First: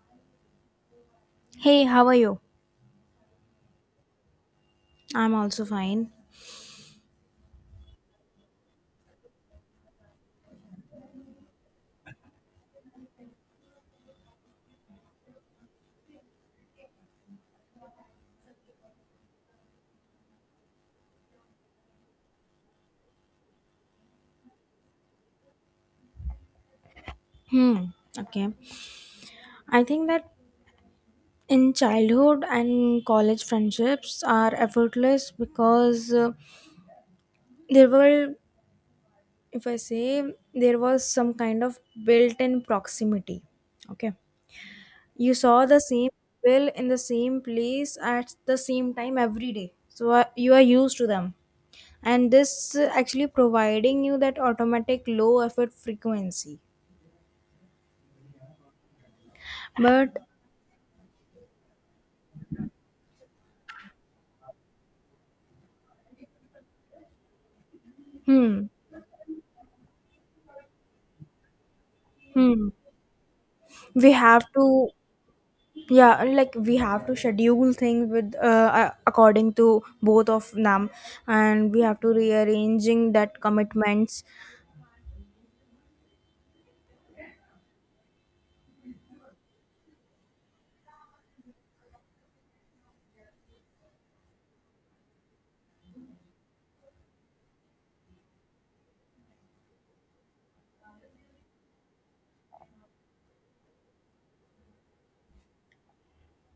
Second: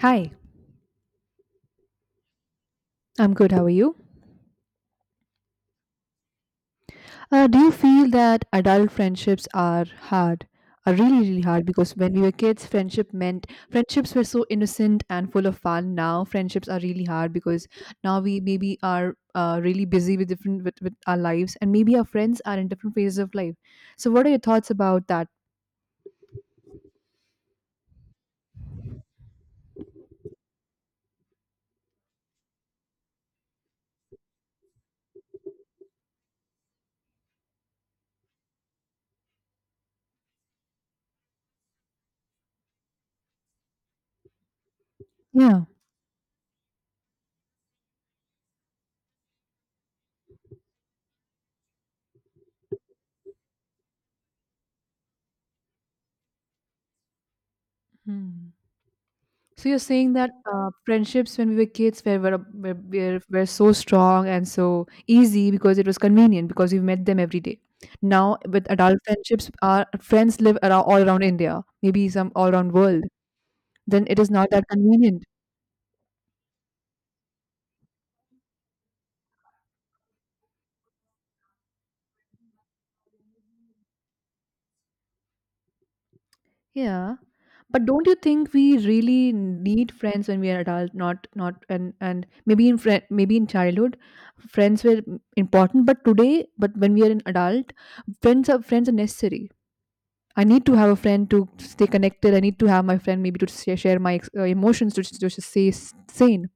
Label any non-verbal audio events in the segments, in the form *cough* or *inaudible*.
Hi, Hey, how are you? I'm good. How are you? I'm also fine. Do you feel that adult friendships are hard? Are really hard because when we were kids, friendship meant friendships were so innocent and full of fun. Now, friendships are really hard because now we maybe are really busy with with our lives, and maybe our friends are in different phases of life. So, what are your thoughts about that? Hmm. Okay. I think that in childhood and college friendships are effortless because there were, if I say, there was some kind of built in proximity. Okay. You Yeah. saw the same people in the same place at the same time every day. So you are used to them. And this actually providing you that automatic low effort frequency. Hmm. So you're saying But, that friendships when we were kids were so strong and so easy because it was convenient because we met them every day. Now hmm. with adult friendships, our friends live around, all around India, maybe some all Hmm. around world. Then we it is have not that to convenient. Yeah, like we have to schedule things with according to both of them, and we have to rearranging that commitments. Yeah. But don't you think we really need friends when we are adult? Not, not, and Maybe maybe in childhood, friends were important. But today, but when we are an adult, friends are necessary. I need to have a friend to stay connected. I need to have my friend maybe to share my emotions to just stay sane.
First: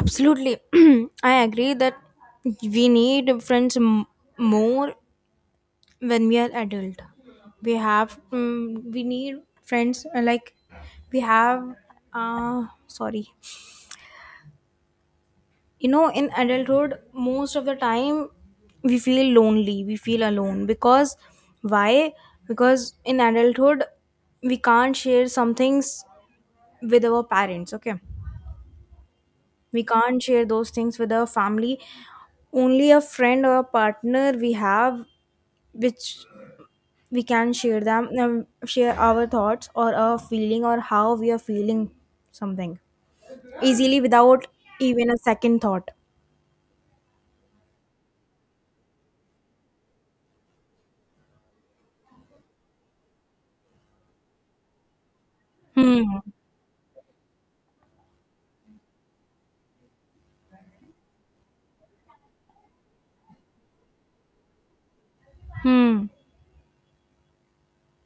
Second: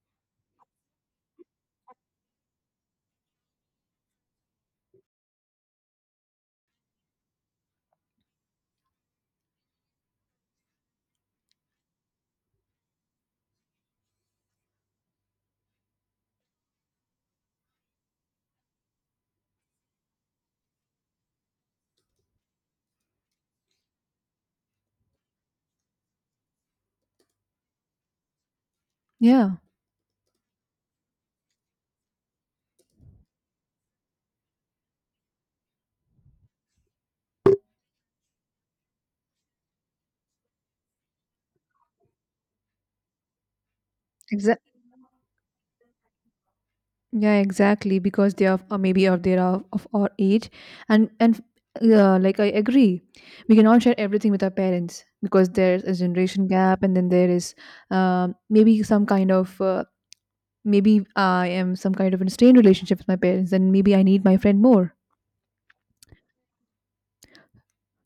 Absolutely. *clears throat* I agree that we need friends more when we are adult. We have we need friends like, we have sorry you know, in adulthood most of the time we feel lonely, we feel alone because why? Because in adulthood we can't share some things with our parents. Okay. Yeah. We can't share those things with our family. Only a friend or a partner we have, which we can share our thoughts or our feeling or how we are feeling something easily without Exactly. even a second thought. Yeah, exactly. Because they are or maybe of they are of our age, and yeah, like I agree, we cannot share everything with our parents because there's a Hmm. generation gap, and then there is maybe some kind of maybe I am some kind of in a strained relationship with my parents, and maybe I need my friend more. Hmm.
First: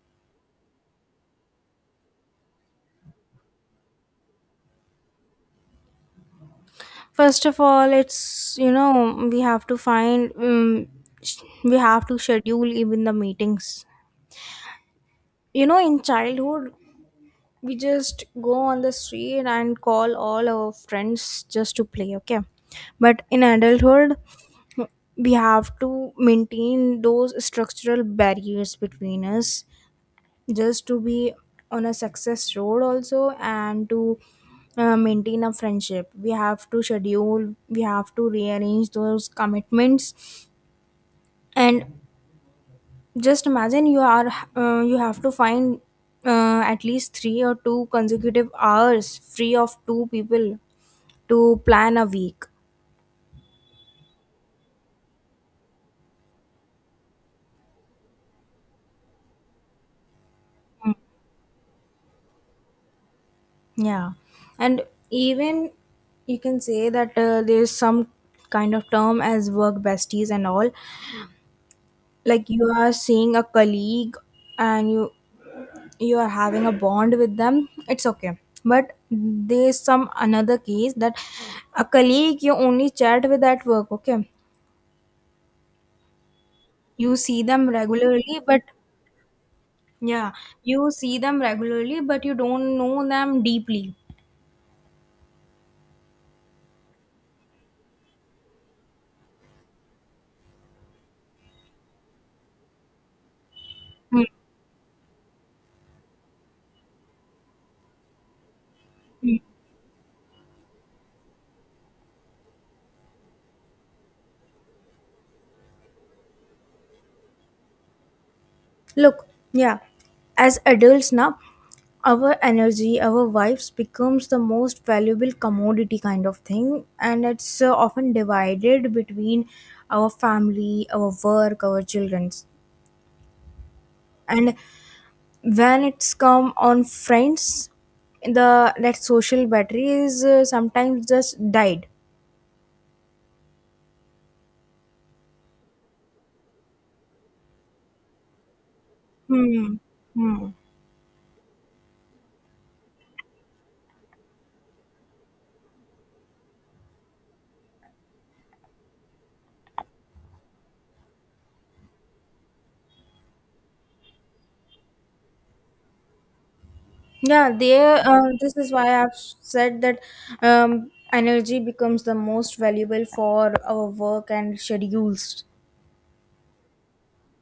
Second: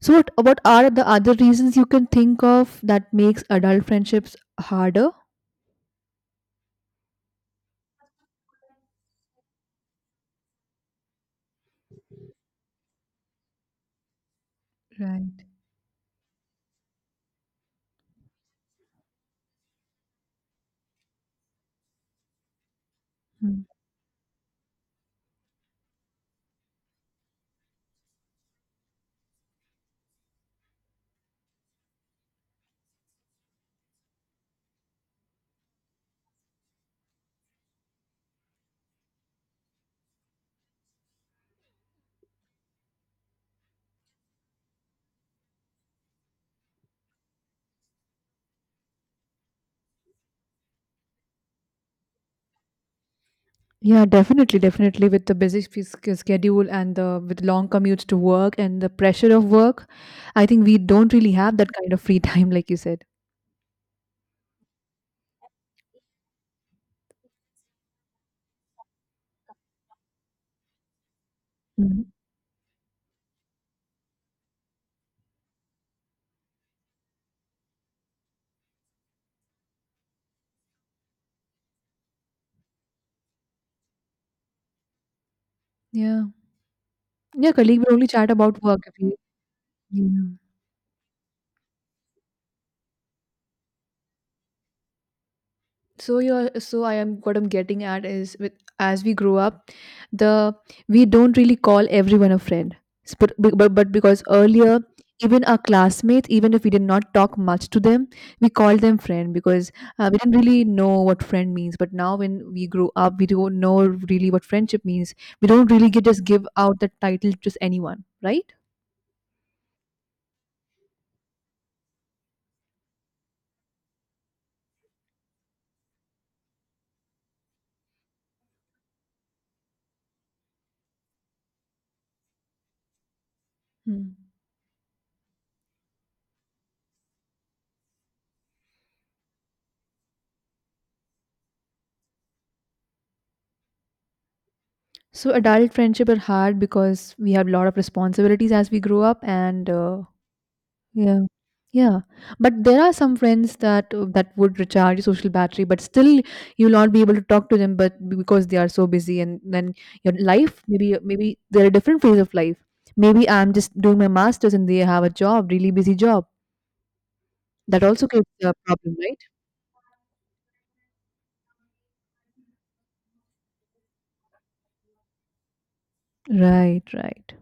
So what are the other reasons you can think of that makes adult friendships harder? First of all, it's you know we have to schedule even the meetings. Right. You know, in childhood, we just go on the street and call all our friends just to play. Okay, but in adulthood, we have to maintain those structural barriers between us just to be on a success road also, and to maintain a friendship, we have to schedule, we have to rearrange those commitments. And just imagine, you have to find at least 3 or 2 consecutive hours free of two people to plan a week. Yeah, definitely. With the busy schedule and the with long commutes to work and the pressure of work, I think we don't really have that kind of free *laughs* time, like you said. Yeah, and even you can say that there's some kind of term as work besties and all, Mhm. like you are seeing a colleague, and you are having a bond with them, it's okay. But there's some another case that a colleague you only chat with at work. Okay, Yeah, you see yeah, them colleague. We only chat regularly but about work. If we, yeah. yeah, you see them regularly but you don't know them deeply. so you're so I am what I'm getting at is with as we grow up the we don't really call everyone a friend. S- but be- but Because Hmm. earlier, even our classmates, even if we did not talk much to them, we called them friend because we didn't really know what friend means. But now when we grow up we don't know really what friendship means. We don't really get just give out the title to just anyone, right? Look, yeah, as adults now, our energy, our wives becomes the most valuable commodity kind of thing, and it's often divided between our family, our work, our children's. Hmm. And when it's come on friends, the that social battery is sometimes just died. So adult friendship are hard because we have a lot of responsibilities as we grow up, and Hmm. Hmm. yeah. Yeah. But there are some friends that that would recharge your social battery, but still you'll not be able to talk to them but because they are so busy, and then your life maybe they're a different phase of life. Maybe I'm just doing my masters and they have a job, really busy job. Yeah, they. That also creates a This is problem, why I've right? said that energy becomes the most valuable for our work and schedules. Right, right.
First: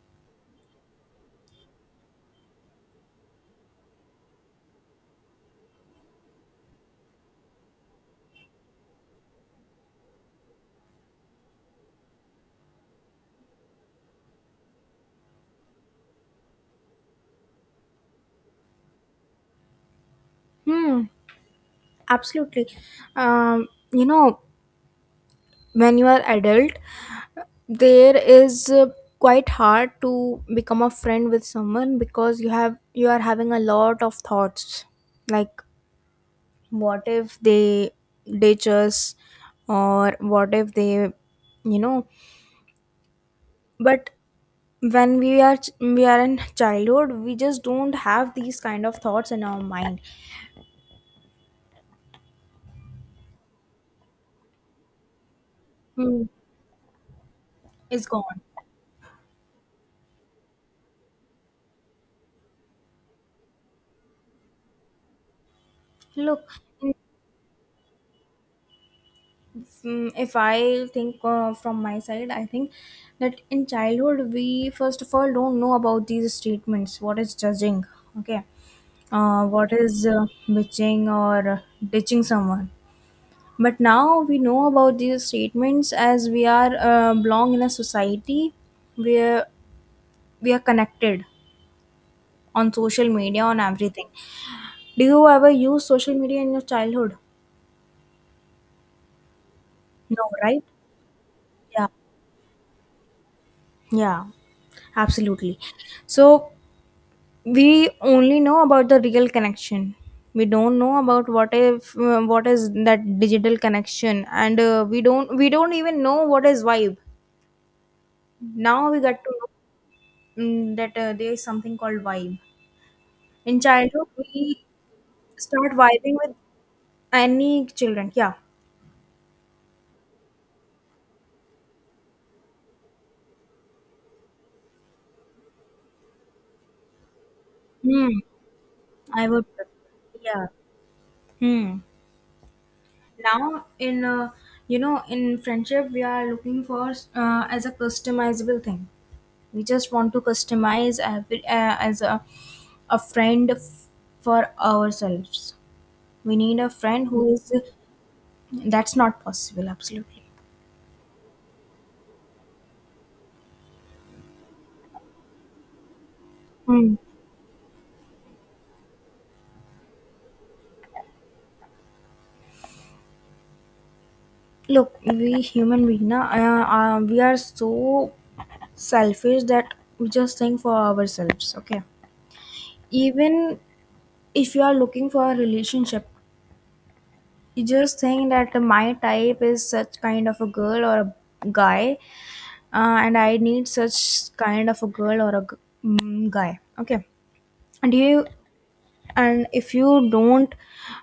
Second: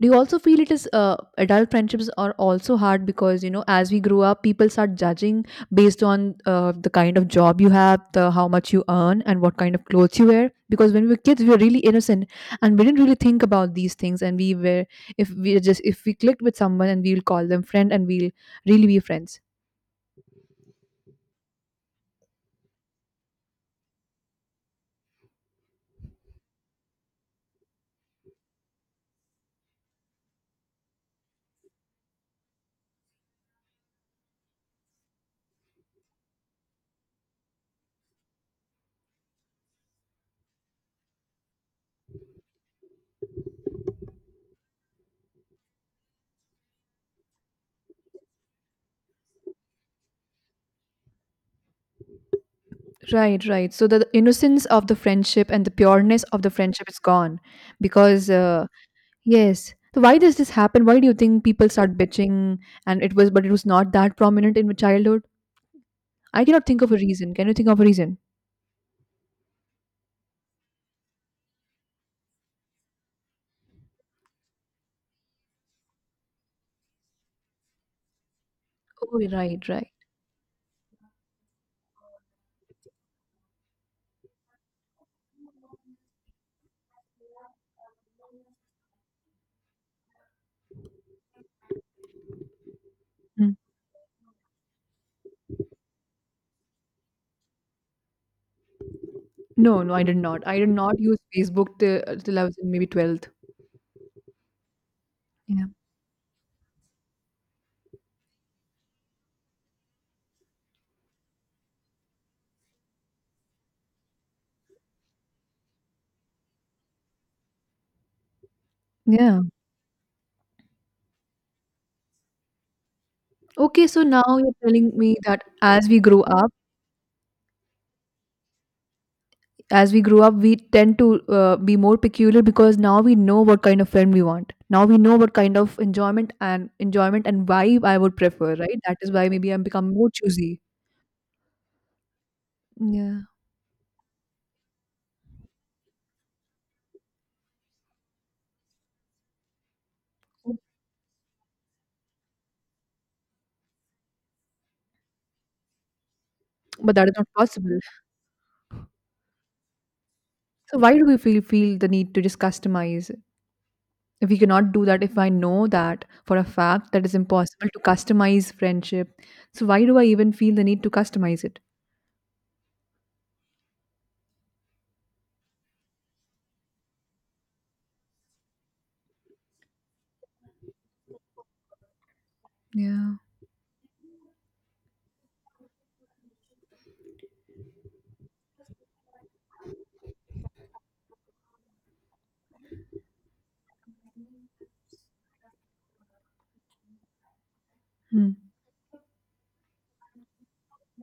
Do you also feel it is adult friendships are also hard because, you know, as we grow up people start judging based on the kind of job you have, the how much you earn and what kind of clothes you wear? Because when we were kids we were really innocent and we didn't really think about these things, and we were, if we just, if we clicked with someone and we'll call them friend and we'll really be friends. Hmm. Absolutely. You know, when you are adult, there is quite hard to become a friend with someone because you are having a lot of thoughts. Like, what if they ditch us, or what if they, you know, but when we are we are in childhood, we just don't have these kind of thoughts in our mind. Right, right. So the innocence of the friendship and the pureness Hmm, of the friendship is gone it's because gone. Yes. So why does this happen? Why do you think people start bitching and it was but it was not that prominent in my childhood? I Look, cannot think of in- a reason. Can you think of a reason? If I think from my side, I think that in childhood we first of all don't know about these statements, what is judging. Okay. Oh, right, What right. is bitching or ditching someone. But now we know about these statements as we are belong in a society where we are connected on social media, Mm. on everything. Do you ever use social media in your childhood? No, no, I did No, not. I right? did not use Facebook Yeah. Till I was in maybe 12th. Yeah, absolutely. Yeah. So we only know about the real connection. We don't know about what if what is that digital connection, and we don't even know what is vibe. Now we got to Yeah. know that there is something called vibe. In Okay, so childhood, now you're we telling me that start as we vibing grow with up, any children. Yeah. as we grow up, we tend to be more peculiar because now we know what kind of film we want. Now we know what kind of enjoyment and vibe I Hmm. would prefer, right? That is why I would. maybe I'm become more Yeah. choosy. Hmm. Yeah. Now in you know, in friendship we are looking for as a customizable thing. We just want to customize every, a friend for ourselves. We need a But that friend is not who is possible. that's not possible absolutely. So why do we feel the need to just customize? If we cannot do that, if I know that for a fact Hmm. that it's impossible to customize friendship, so why do I even feel the need to customize it? Look, we human being na, we are so selfish that we just think for ourselves. Okay, Yeah. even if you are looking for a relationship, you just think that my type is such kind of a girl or a guy, and I need such kind of a girl or a guy. Okay, and you, Hmm. and if you don't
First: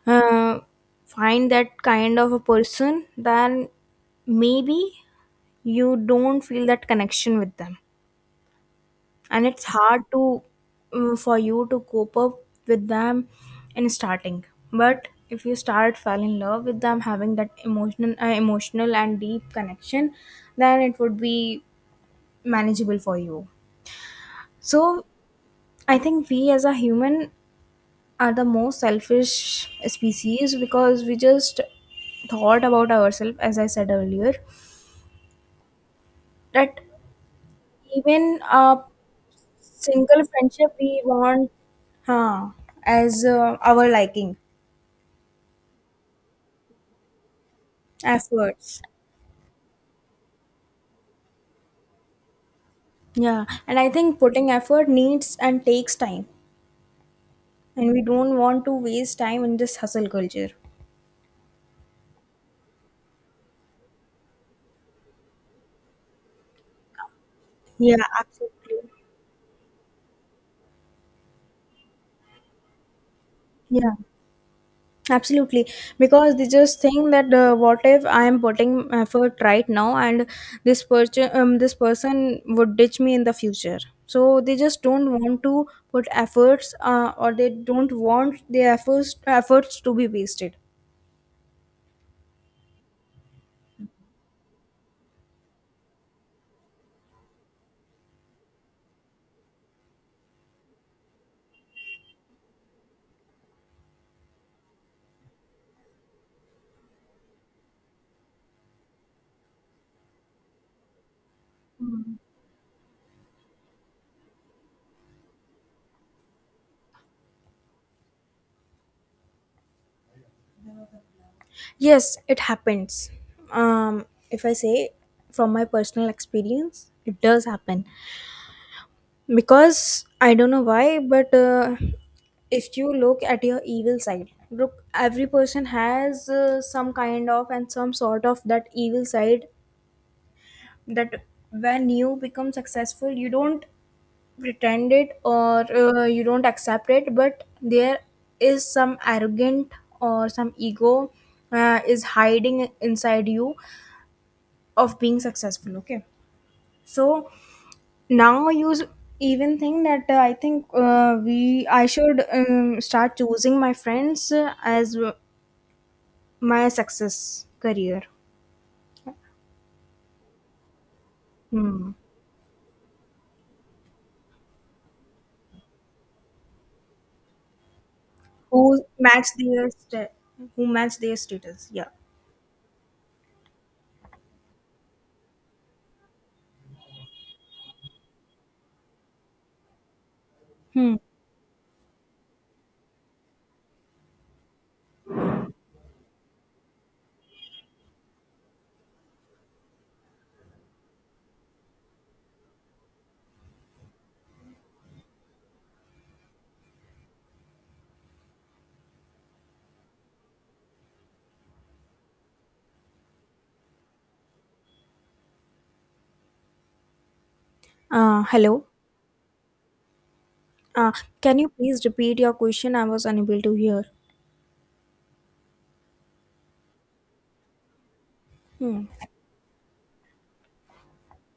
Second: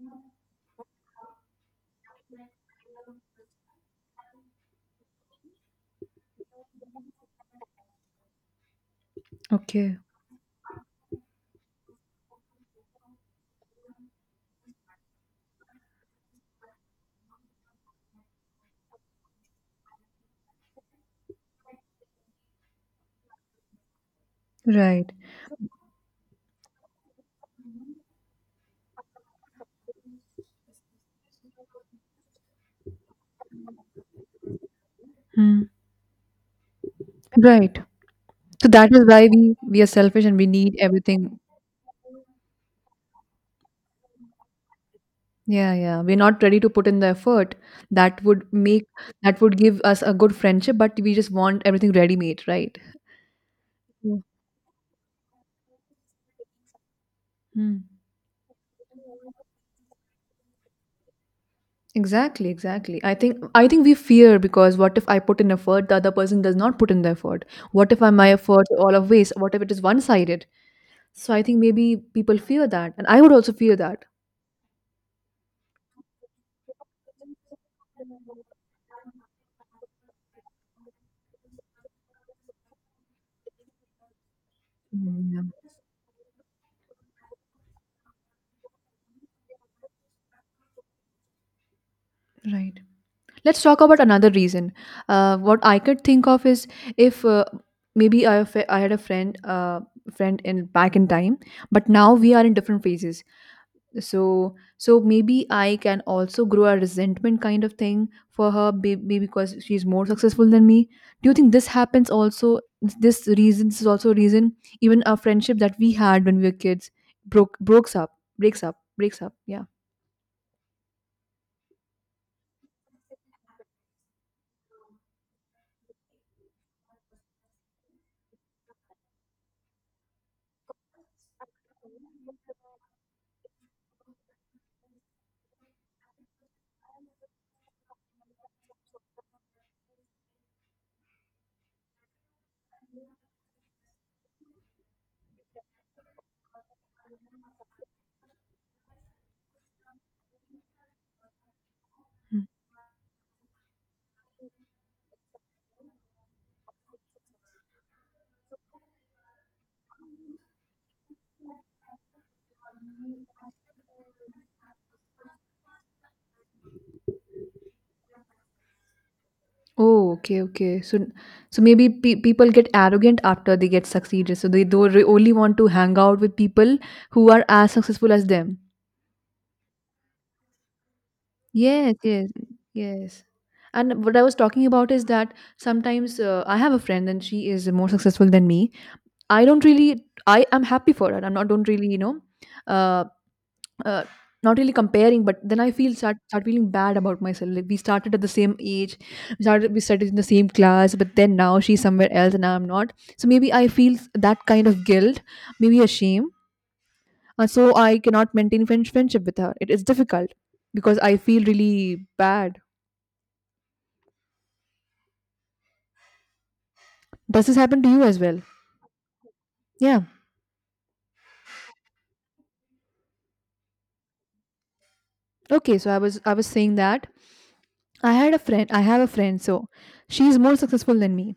uh, find that kind of a person, then maybe you don't feel that connection with them, and it's Okay. hard to for you to cope up with them in starting. But if you start fall in love with them having that emotional and deep connection, then it would be manageable for you. So Right. I think we as a human are the most selfish species because we just thought about ourselves, as I said earlier, Hmm. that Right. even So a that is why we are single selfish and we friendship need we everything. want, huh, as our liking. Yeah, yeah. We're not ready to put in the effort that would Efforts. make that would give us a good friendship, but we just want everything ready made, right? Yeah. And I Yeah. think putting effort needs and takes time. Hmm. And we don't want to waste time in this hustle culture. Exactly, exactly. I think we fear because what if I put in effort, the other person does not put in the effort? What Yeah, if I my effort absolutely. all of waste? What if it is one sided? So I think maybe people fear that. And I would also fear Yeah, that. absolutely. Because they just think that what if I am putting effort right now, and this person would ditch me in the future. So they just don't Mm, yeah. want to put efforts or they don't want their efforts to be wasted. Right. Let's talk about another reason. What I could think of is if maybe I had a friend, in back in time, but now we are in different phases. So maybe I can also grow a resentment kind of thing for her, maybe because she's more successful than me. Do you think this happens also? This is also a reason. Even a friendship that we had when we were kids broke breaks up, breaks up. Yeah. Yes, it happens. If I say from my personal experience, it does happen because I don't know why, but if you look at your evil side, look, every person has some kind of and some sort of that evil side that when you become successful, you don't pretend it or you don't accept it, but there is some arrogant or some ego is hiding inside you of being successful. Okay, so now you even think that I think we I should start choosing my friends my success career. Oh, okay, okay. So, so maybe Hmm. People get arrogant after they get succeeded. So they do only want to hang out with people who are as successful as them. who match their sta- who match their status, yeah. Yes, yes, yes. And what I was talking about is that sometimes I have a friend and she is more successful than me. I don't really. I am happy Hmm. for her. I'm not. Don't really. You know. Uh, uh, not really comparing, but then I feel start feeling bad about myself. Like we started at the same age, we studied in the same class, but then now she's somewhere else and I'm not. So maybe I feel that kind of guilt, maybe a shame, and so I cannot maintain friendship with her. It is difficult because I feel really bad. Does this happen to you as well? Hello. Yeah. uh, can you please repeat your question, I was unable to hear. Okay. So I was saying that I had a friend. I Hmm. have a friend. So she's more successful than me.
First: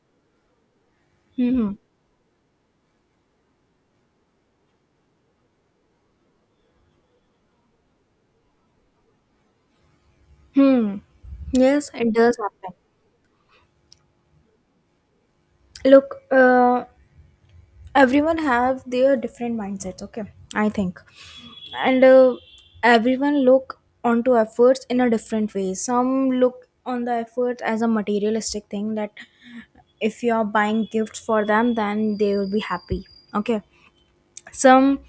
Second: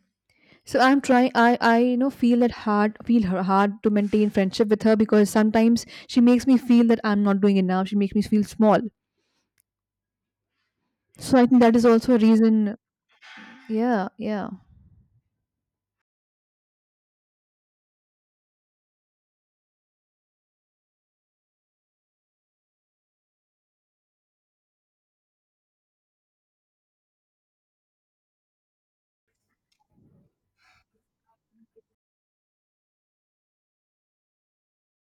So I'm trying. Hmm. I you know, feel that hard. Feel her hard to maintain friendship with her because sometimes she makes me feel that I'm not doing enough. She makes me feel small. Hmm. So I think that is Yes, it also a does happen. reason. Yeah, yeah. Look, everyone have their different mindsets. Okay, I think, and everyone look onto efforts in a different way. Some look on the effort as a materialistic thing that if you are buying gifts for them, then they will be happy. Okay, some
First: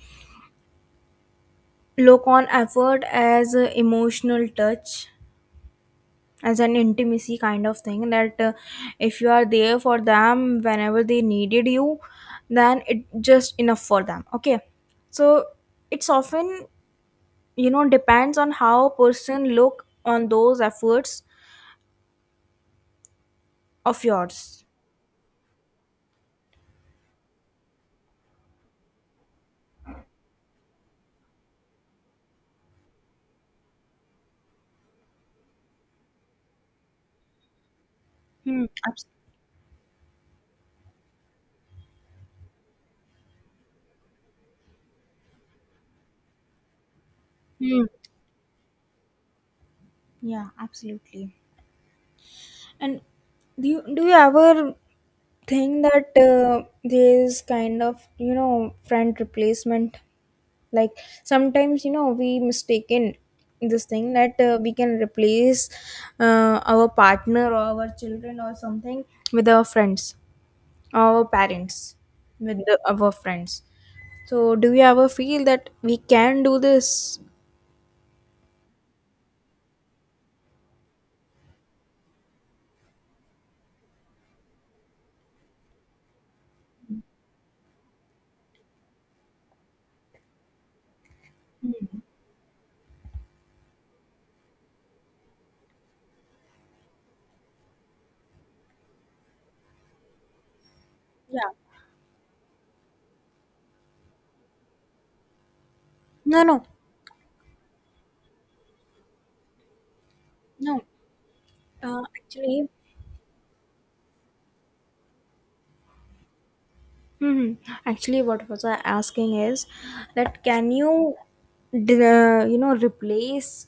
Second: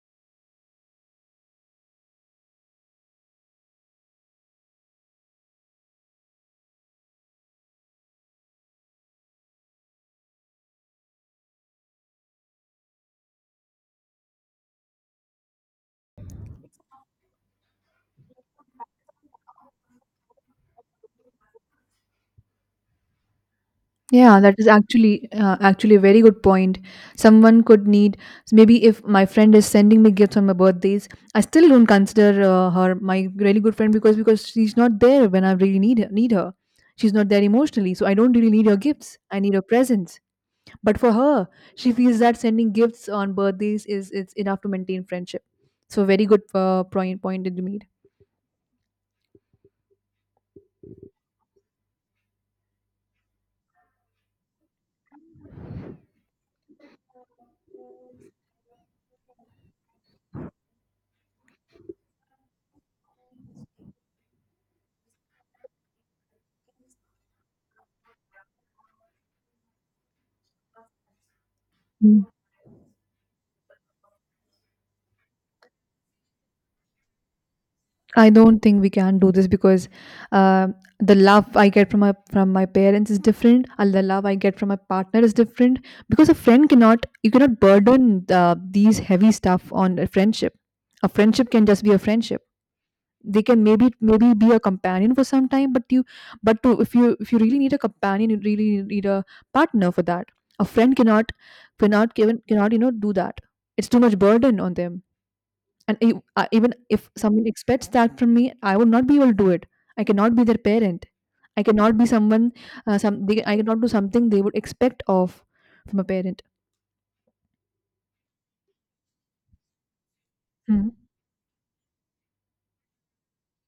look on effort as a emotional touch, as an intimacy kind of thing, that if you are there for them whenever they needed you, then it just enough for them. Okay, so it's often you know depends on how person look on those efforts of Yeah, that yours. is actually actually a very good point. Someone could need maybe if my friend is sending me gifts on my birthdays, I still don't consider her my really good friend because she's not there when I really need need her. She's not there emotionally, so I don't really hmm, need her abs- gifts. I need her presence. But for her, she feels that sending gifts on birthdays is it's enough to maintain friendship. So very good point that you hmm. Yeah, absolutely. And do you ever think that there is kind of you know friend replacement, like sometimes you know we mistaken this thing that we can replace our partner or our children or something with our friends, our parents made. with the, our friends. So do you ever feel that we can do this? I don't think we can do this because uh, the love I get from my parents is different, and the love I get from my partner is different. Because a friend cannot you cannot burden these heavy stuff on a friendship. A friendship can just be a friendship. They can maybe be a companion for some time, but you but to, if you really need a companion, you really need a partner for that. A friend cannot Yeah. cannot given cannot, you know, do that. It's too much burden on them, and No, no. even if someone expects that from me, I would not be able to do it. I cannot be their No, parent. I cannot be someone actually. I cannot do something they would expect of from a parent. Hmm. Actually, what was I asking is that can Hmm. you, you know, replace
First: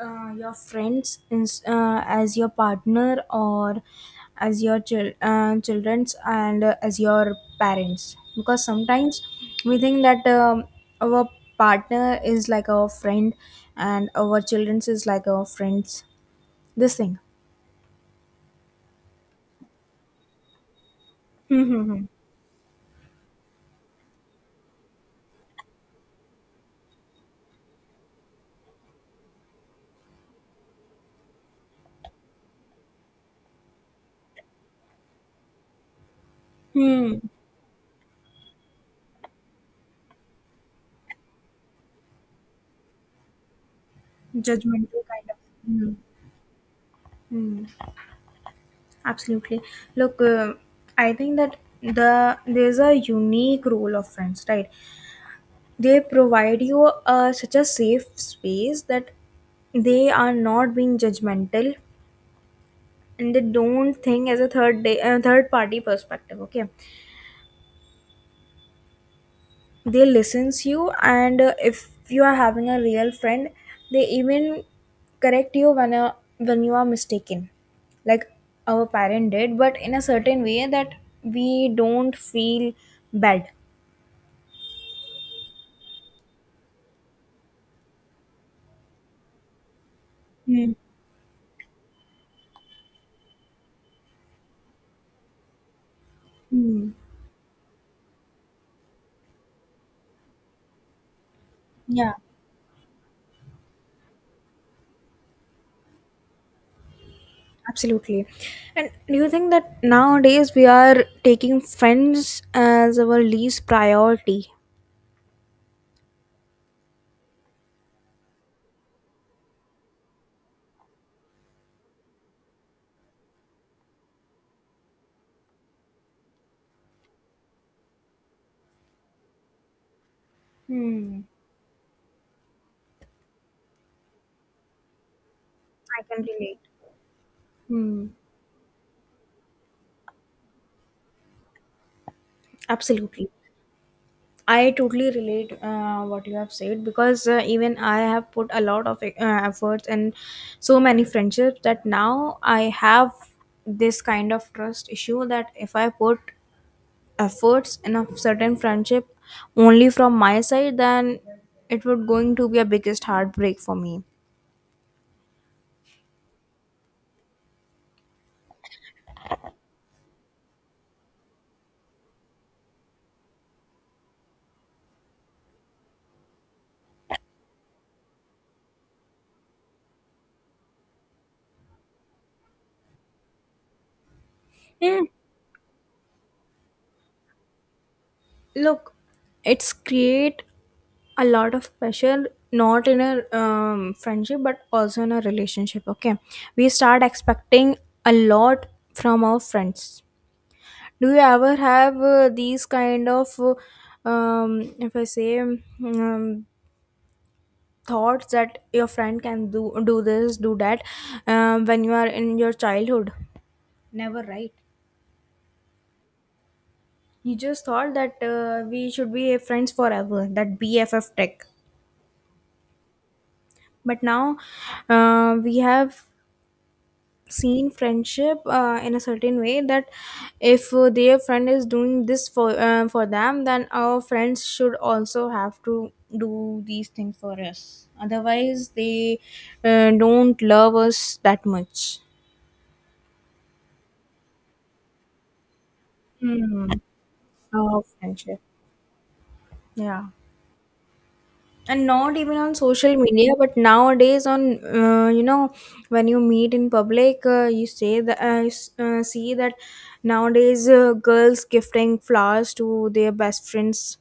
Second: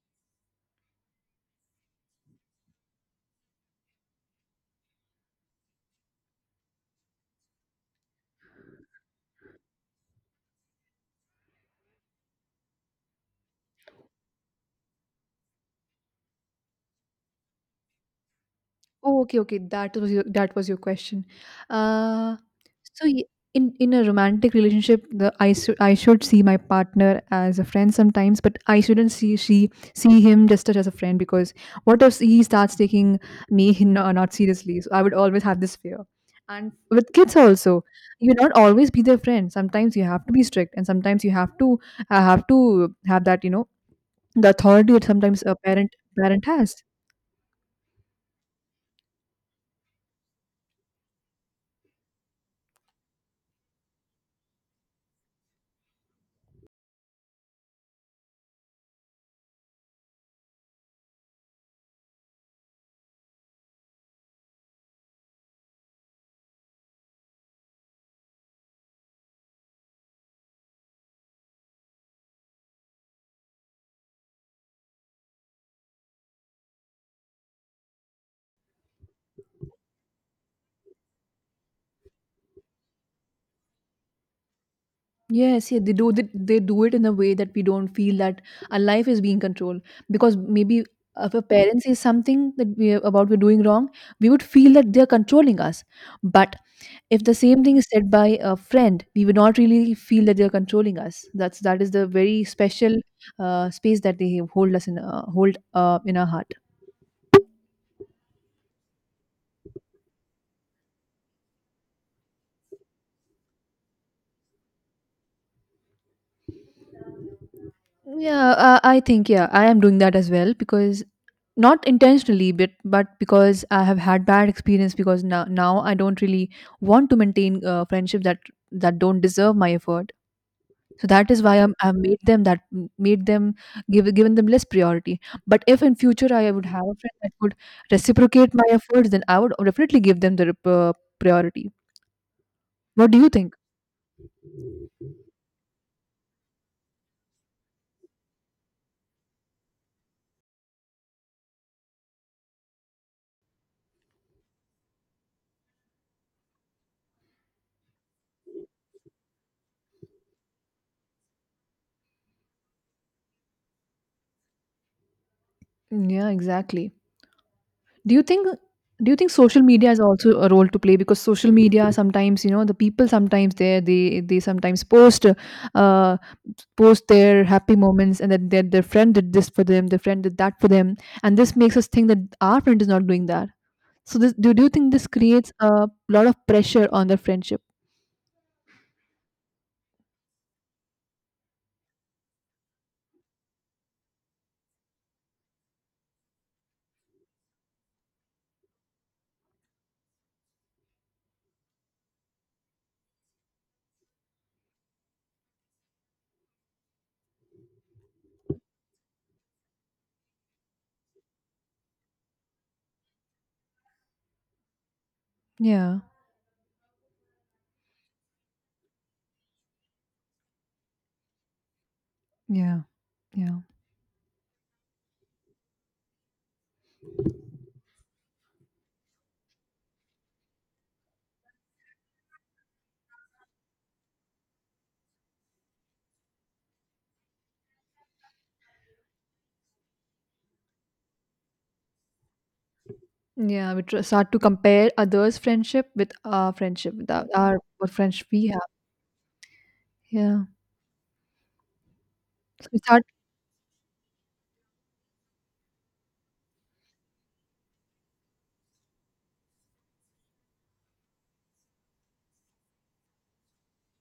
your friends in, as your partner or as your childrens and as your parents? Because sometimes we think that our partner is like our friend, and our childrens is like our friends. This thing. Oh, okay, okay. That was your question. Hmm. Hmm. Hmm. Uh, so y- in a romantic relationship, the I should see my partner as a friend sometimes, but I shouldn't see she see him just as a friend because what if he starts taking me *laughs* in, not seriously? So I would always have this fear. And with Hmm. kids also, you not always be their friend. Sometimes you have to be strict, and sometimes you have to have to have that, you know, the authority Judgmental that kind of. sometimes a Hmm. parent has. Hmm. Absolutely. Look, I think that there's a unique role of friends, right? They provide you such a safe space that they are not being judgmental, and they don't think as a third day, third party perspective. Okay, they listens you, and if you are having a real friend, they even correct you when you are mistaken, like our parent did, but in a certain way that we don't feel bad. Yes, yeah, they do. They do it in a way that we don't feel that our life is being controlled. Because Mm. maybe if a parent says something that we're doing wrong, we would feel that they're controlling us. But Mm. if the same thing is said by a friend, we would not really feel that they're controlling us. That is the Yeah, very special space that they hold us in, hold in our heart. absolutely. And do you think that nowadays we are taking friends as our least priority? Yeah, I think, yeah, I am doing that as well because not intentionally, but because I have had bad experience, because now I don't really want to maintain friendships that don't deserve my effort. So Hmm. that is why I've made them give given them less priority. But if in I can future I relate. would have a friend that would Hmm. reciprocate my efforts, then I would definitely give them the priority. What do you Absolutely. think? I totally relate what you have said because even I have put a lot of efforts and so many friendships that now I have this kind of trust issue that if I put efforts in a certain friendship only from my side, then it would going to be a biggest heartbreak for me. Yeah, exactly. Do you think do you think social media has also a role to play? Because social media sometimes, the people sometimes there they sometimes uh post their happy moments, and that their friend did this for them, their friend did that for them, and this makes us think that our friend is not doing that. So do you think Hmm. this creates a lot of pressure on the friendship? Look, it's create a lot of pressure not in a friendship but also in a relationship. Okay, we start expecting a lot from our friends. Do you ever have these kind of if I say thoughts that your friend can do this do that when you are in your childhood? Never, right? Yeah, You just thought that we should be friends forever, that BFF tech. yeah, yeah, But now we have seen friendship in a certain way that if their friend is doing this for them then our friends should also have to do these things for us, otherwise they don't love us that much. yeah, we start to compare others friendship with our mm. friendship, with our Oh, what friends friendship. we have. Yeah. Yeah, And not even on so we social start. media but nowadays on uh, you know when you meet in public, you say that see that nowadays girls gifting flowers to their best friends.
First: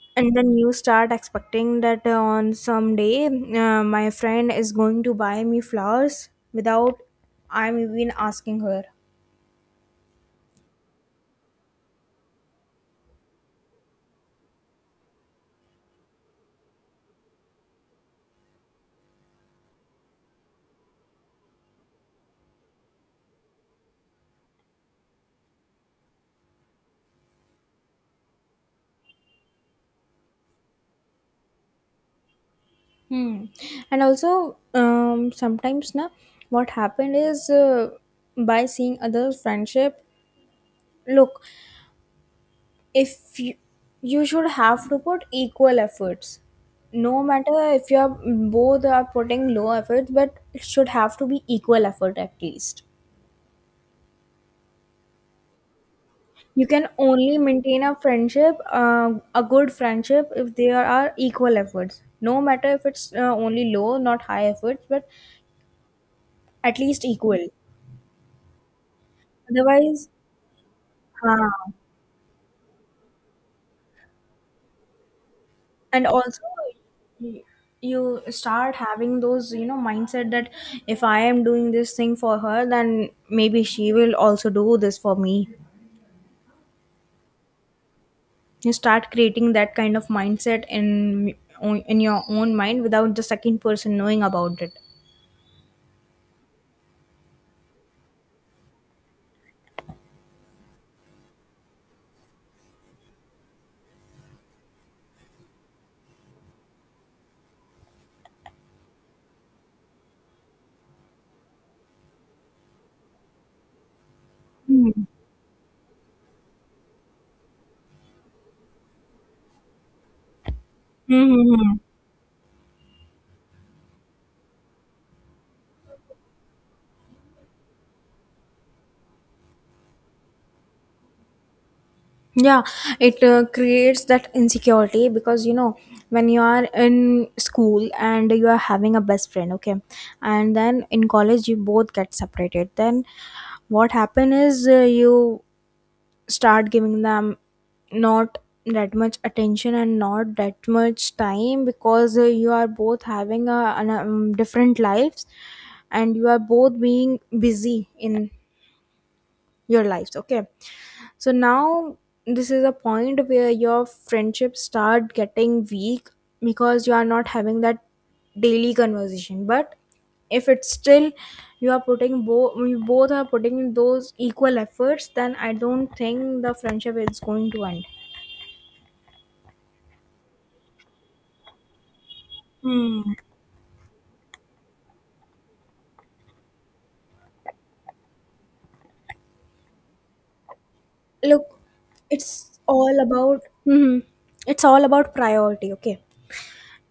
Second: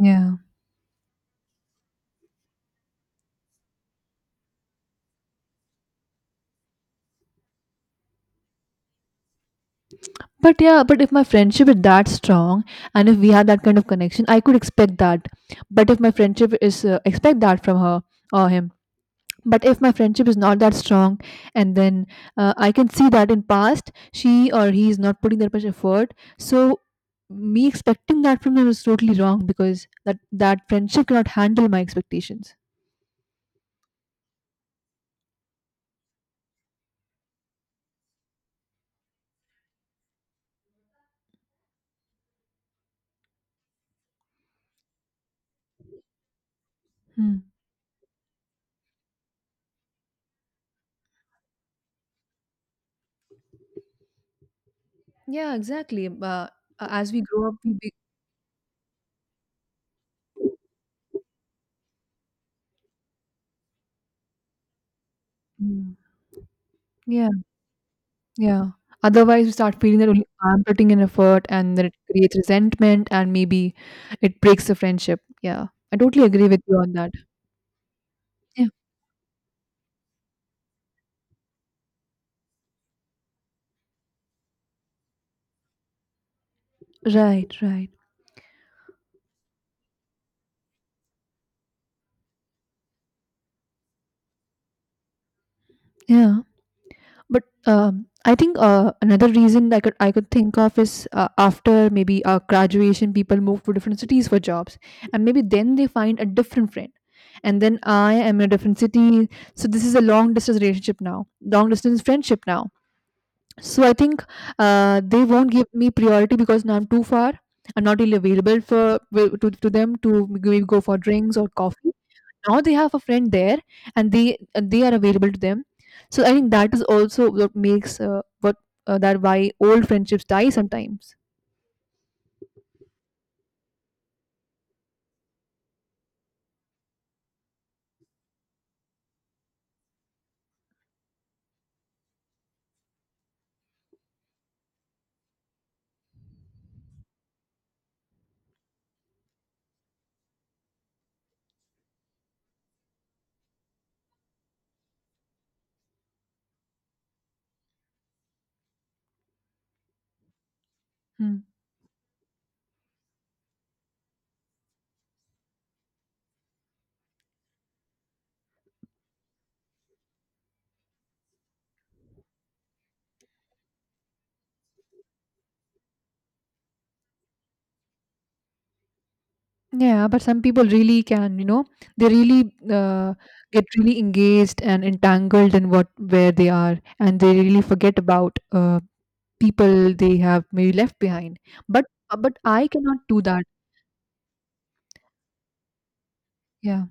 Yeah. And then you start expecting that on some day my friend is going to buy me flowers without I'm even asking her. But yeah, but if my friendship is that strong, and if we have that kind of connection, I could expect that. But if my friendship is expect that from her or him. But if my friendship is not that strong, and then I can see that in past she or he is not putting that much effort. So me expecting that from them is totally wrong, because that friendship cannot handle my expectations. Hmm. And also, sometimes na, what happened is by seeing other friendship. Look, if you should have to put equal efforts, no Hmm. matter if you are both are putting low efforts, but it should have to be equal effort at least. Yeah, exactly. You can As we only grow up, we... maintain a friendship a good friendship if there are equal efforts, no matter if it's only low, not high efforts, but Mm. at least Yeah, equal. yeah. Otherwise, you start feeling that Otherwise only I'm putting in effort, हाँ. and then it creates resentment, and maybe it breaks the friendship. Yeah, I And totally also, agree with you on that. y- you Yeah, start having those, you know, mindset that if I am doing this thing for her then maybe she will also do this for me. right, right. You start creating that kind of mindset in your own mind without the second person knowing about it. Yeah, but I think another reason I could think of is after maybe graduation, people move to different cities for jobs, and maybe then they find a different friend, and then I am in a different city, so this is a long distance relationship now, long distance friendship now. So I think Mm-hmm. they won't give me priority because now I'm too far. I'm not really available for to them to maybe go for drinks or coffee. Now they have a friend there, and they are available to them. So I think that is also what that why old friendships die sometimes. Yeah, it creates that insecurity because, you know, when you are in school and you are having a best friend, okay, and then in college you both get separated. Then what happen is you start giving them not that much attention and not that much time because you are both having different lives and you are both being busy in your lives, okay. So Hmm. now this is a point where your friendships start getting weak because you are not having that daily conversation. But if it's still you are putting both you both are putting in those equal efforts, then I don't think the friendship is going to end. Yeah, but some people really can, you know, they really Hmm. Get really engaged and entangled in what where they are, and they really forget about people they have maybe left behind. Look, But but it's I all cannot do about that. Mhm. it's all about priority. Okay, Yeah,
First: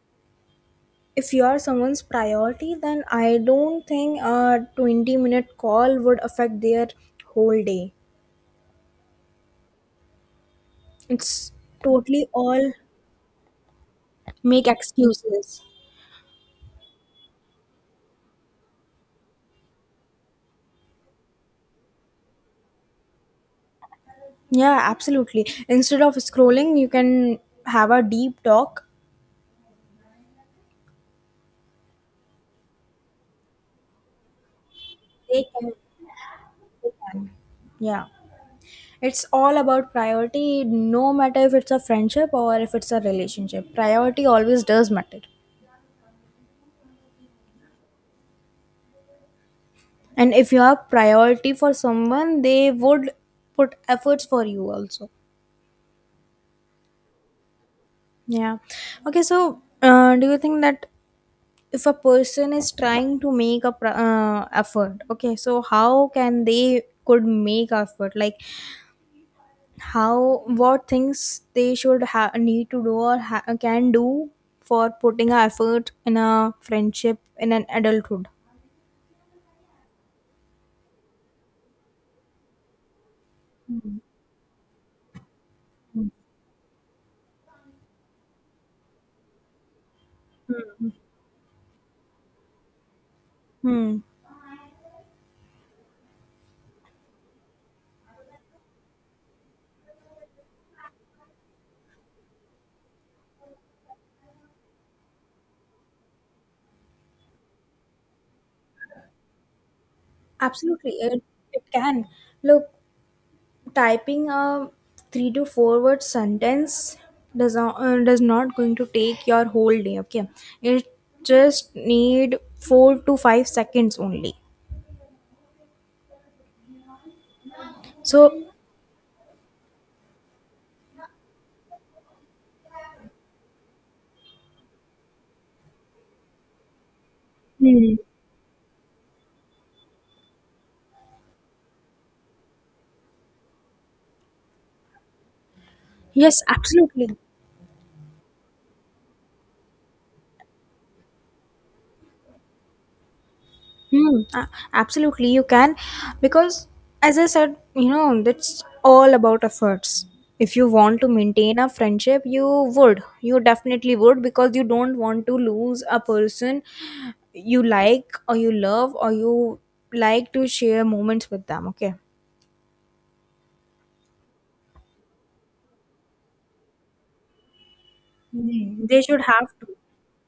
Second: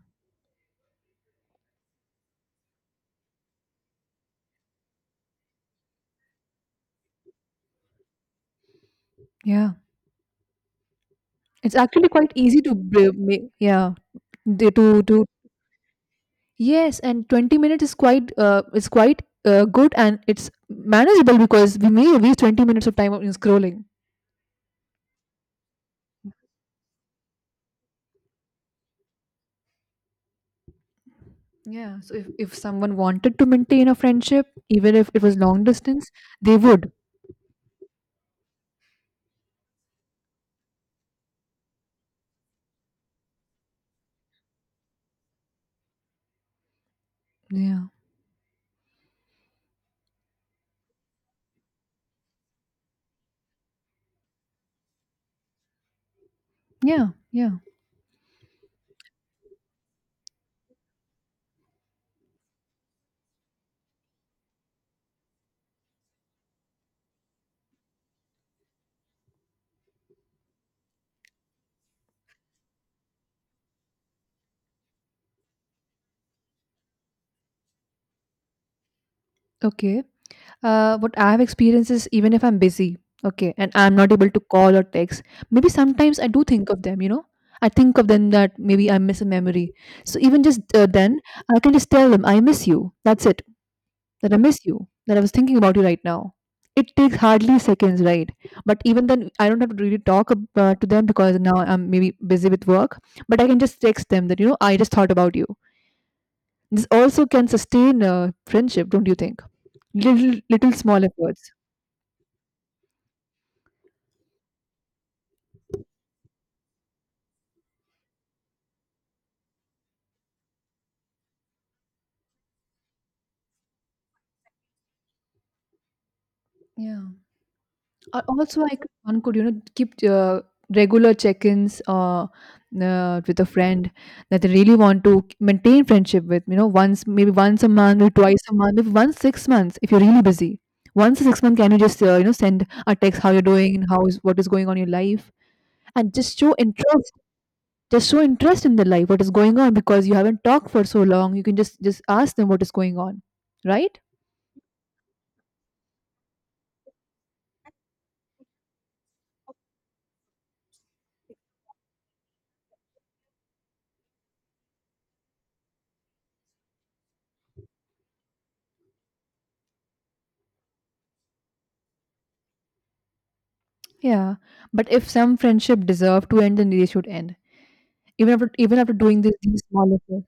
if you are someone's priority, then I don't think a 20 minute call would affect their whole day. yeah, It's it's actually totally quite easy to all yeah, make to excuses. yes, and 20 minutes is quite good, and it's manageable because we may waste 20 minutes of time on scrolling. Yeah, absolutely. Instead of scrolling, you can have a deep talk. Yeah. So if someone wanted to maintain a friendship, even if it was They long can. distance, they They would. can. Yeah. It's all about priority, no matter if it's a friendship or if it's a relationship. Priority always does matter. Yeah. And if you have priority for someone, they would put efforts for you also. Yeah. Yeah. Yeah. Okay, so do you think that if a person is trying to make a effort, okay, so how can they could make effort, like how what things they should need to do or can do for putting a effort in a friendship in an adulthood? Okay. What I've experienced is, even if I'm busy, okay, and I'm not able to call or text, maybe sometimes I do think of them. I think of them that maybe I miss a memory. So even just then, I can just tell them, I miss you. That's it. Hmm. That I miss you, that I was thinking about you right now. It takes hardly seconds, right? But even then, I don't have to really talk to them because now I'm maybe busy with work. But I can just text them that I just thought about you. This also can sustain a friendship, don't you think? Little Absolutely small it, efforts. it can. Look, typing a three to four word sentence does not going to take your whole day, okay. It just need 4 to 5 seconds only. Yeah. So Also, like one could, keep regular check-ins, with a friend that they really want to maintain friendship with. Once maybe once a Hmm. month or twice a month, maybe once 6 months if you're really busy. Once a 6 month, can you just send a text how you're doing, how is what is going on in your life, and yes, absolutely. just show interest in the life, what is going on because you haven't talked for so long. You can just ask them what is going on, right? Hmm, absolutely, you can. Because, as I said, you know, that's all about efforts. If you want to maintain a friendship, you would. You definitely would because you don't want to lose a person you like or you love or you like to share moments with them, okay? Yeah, but if some friendship deserve to end, then they should end. even after even Hmm. after They doing should this have these to. small efforts.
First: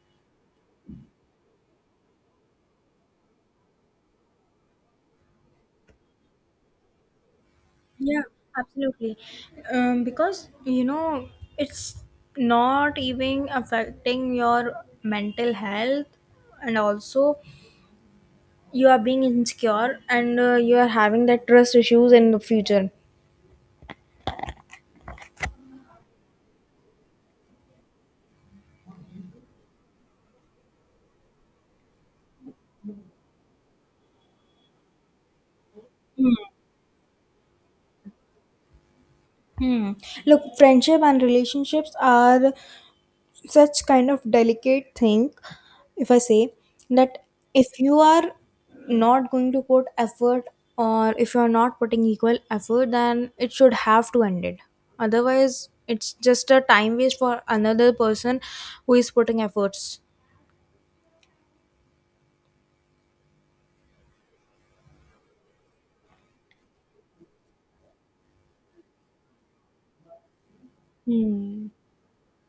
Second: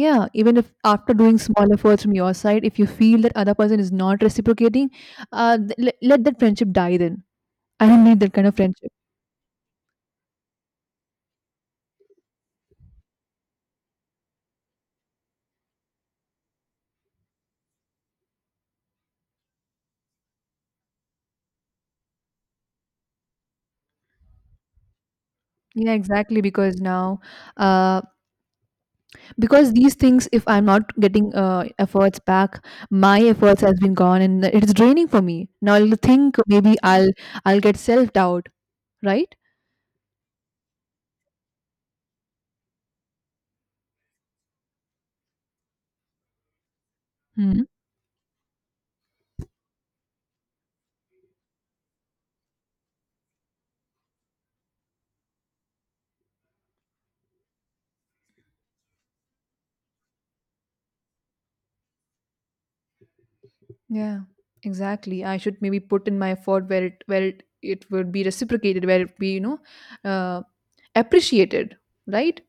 Yeah, even if after doing small efforts from your side, if you feel that other person is not reciprocating, let that friendship die then. I don't need Yeah, that kind of friendship. absolutely. Because, you know, it's not even affecting your mental health. And also you are being insecure and you are having that trust issues in the future. Yeah, exactly, because now, uh because these things, if I'm not getting efforts back, my efforts has been gone, and it is draining for me. Now I'll think maybe I'll get self-doubt, right? Hmm. Look, friendship and relationships are such kind of delicate thing, if I say, that Hmm. if you are not going to put effort or if you are not putting equal effort then it should have to end it. Otherwise it's just a time waste for another person who is putting efforts. Yeah, exactly. I should maybe put in my effort where it would be reciprocated, where it be uh, Hmm. appreciated, right?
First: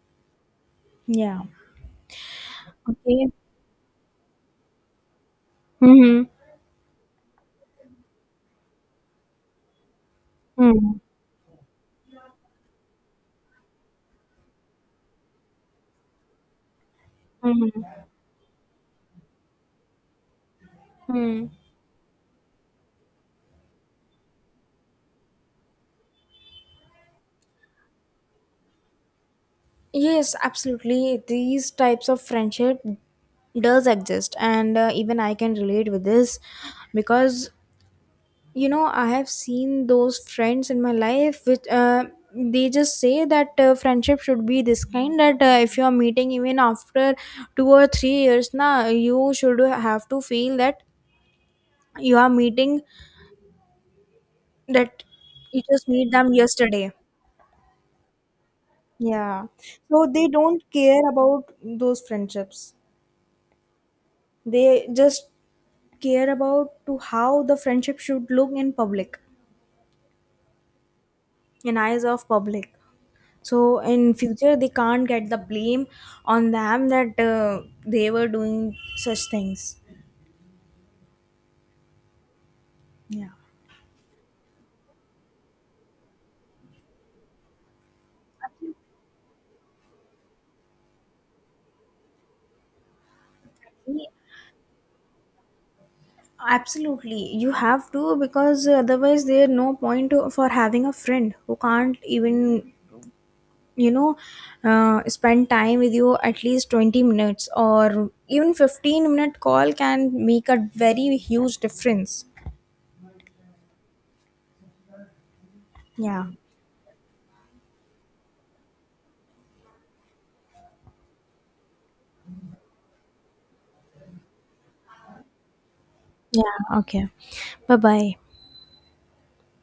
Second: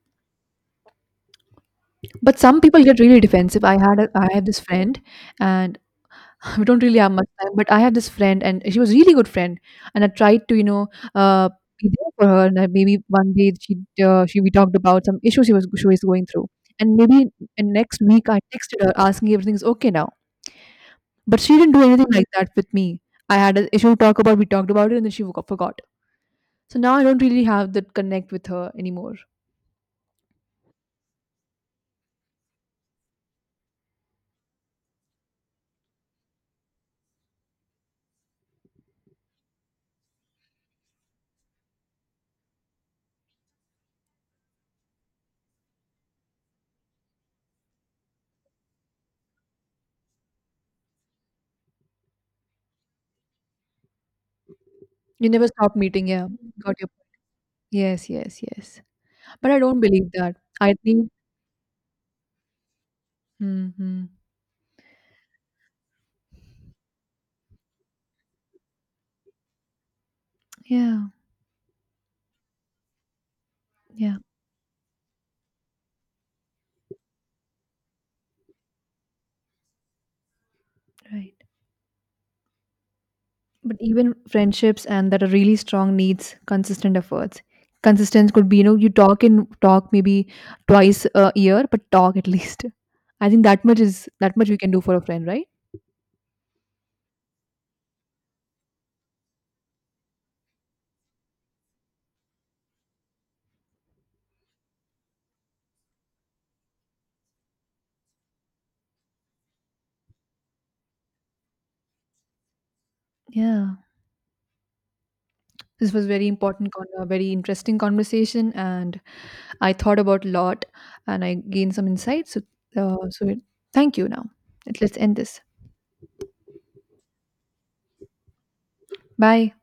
Yeah, But some people get really okay. defensive. I have this friend, and Mm-hmm. *laughs* we don't really have much time. But I had this friend, and she was really good friend, and I tried to. Mm-hmm. Uh, be there for her, and maybe one day she we talked about some issues she was going through. And maybe and next week I texted her asking if everything's okay now. But Mm-hmm. she didn't do anything like that with me. I had an issue to talk about, we talked about it, and then she forgot. So now I don't really have that connect with her anymore. Yes, absolutely. These types of friendship does exist, and even I can relate with this because, you know, I have seen those friends in my life which they just say that friendship should be this kind that if you are meeting even after 2 or 3 years, now you should have to feel that you are meeting that You never you stop just meeting, meet yeah. them Got your... yesterday. Yes, yes, yes. Yeah, But I don't so believe they that. don't I care think, about those friendships, hmm, they just care about to how the friendship should look in public, yeah, in eyes of public, so in yeah, future they can't get the blame on them that they were doing such things. right. Yeah. But even friendships and that are really strong needs consistent efforts. Consistence could be, you talk maybe twice a year, but talk at *laughs* least. I think that much is Ye- that much we can do for a friend, right? absolutely you have to, because otherwise there's no point to, for having a friend who can't even, you know, spend time with you at least 20 minutes or even 15-minute call can make a very huge difference. Yeah. This was very Yeah. important, a very interesting conversation, and I thought about a lot, and I gained some insights. So, uh, so thank you. Now, let's end this. Yeah, okay. Bye bye. Bye.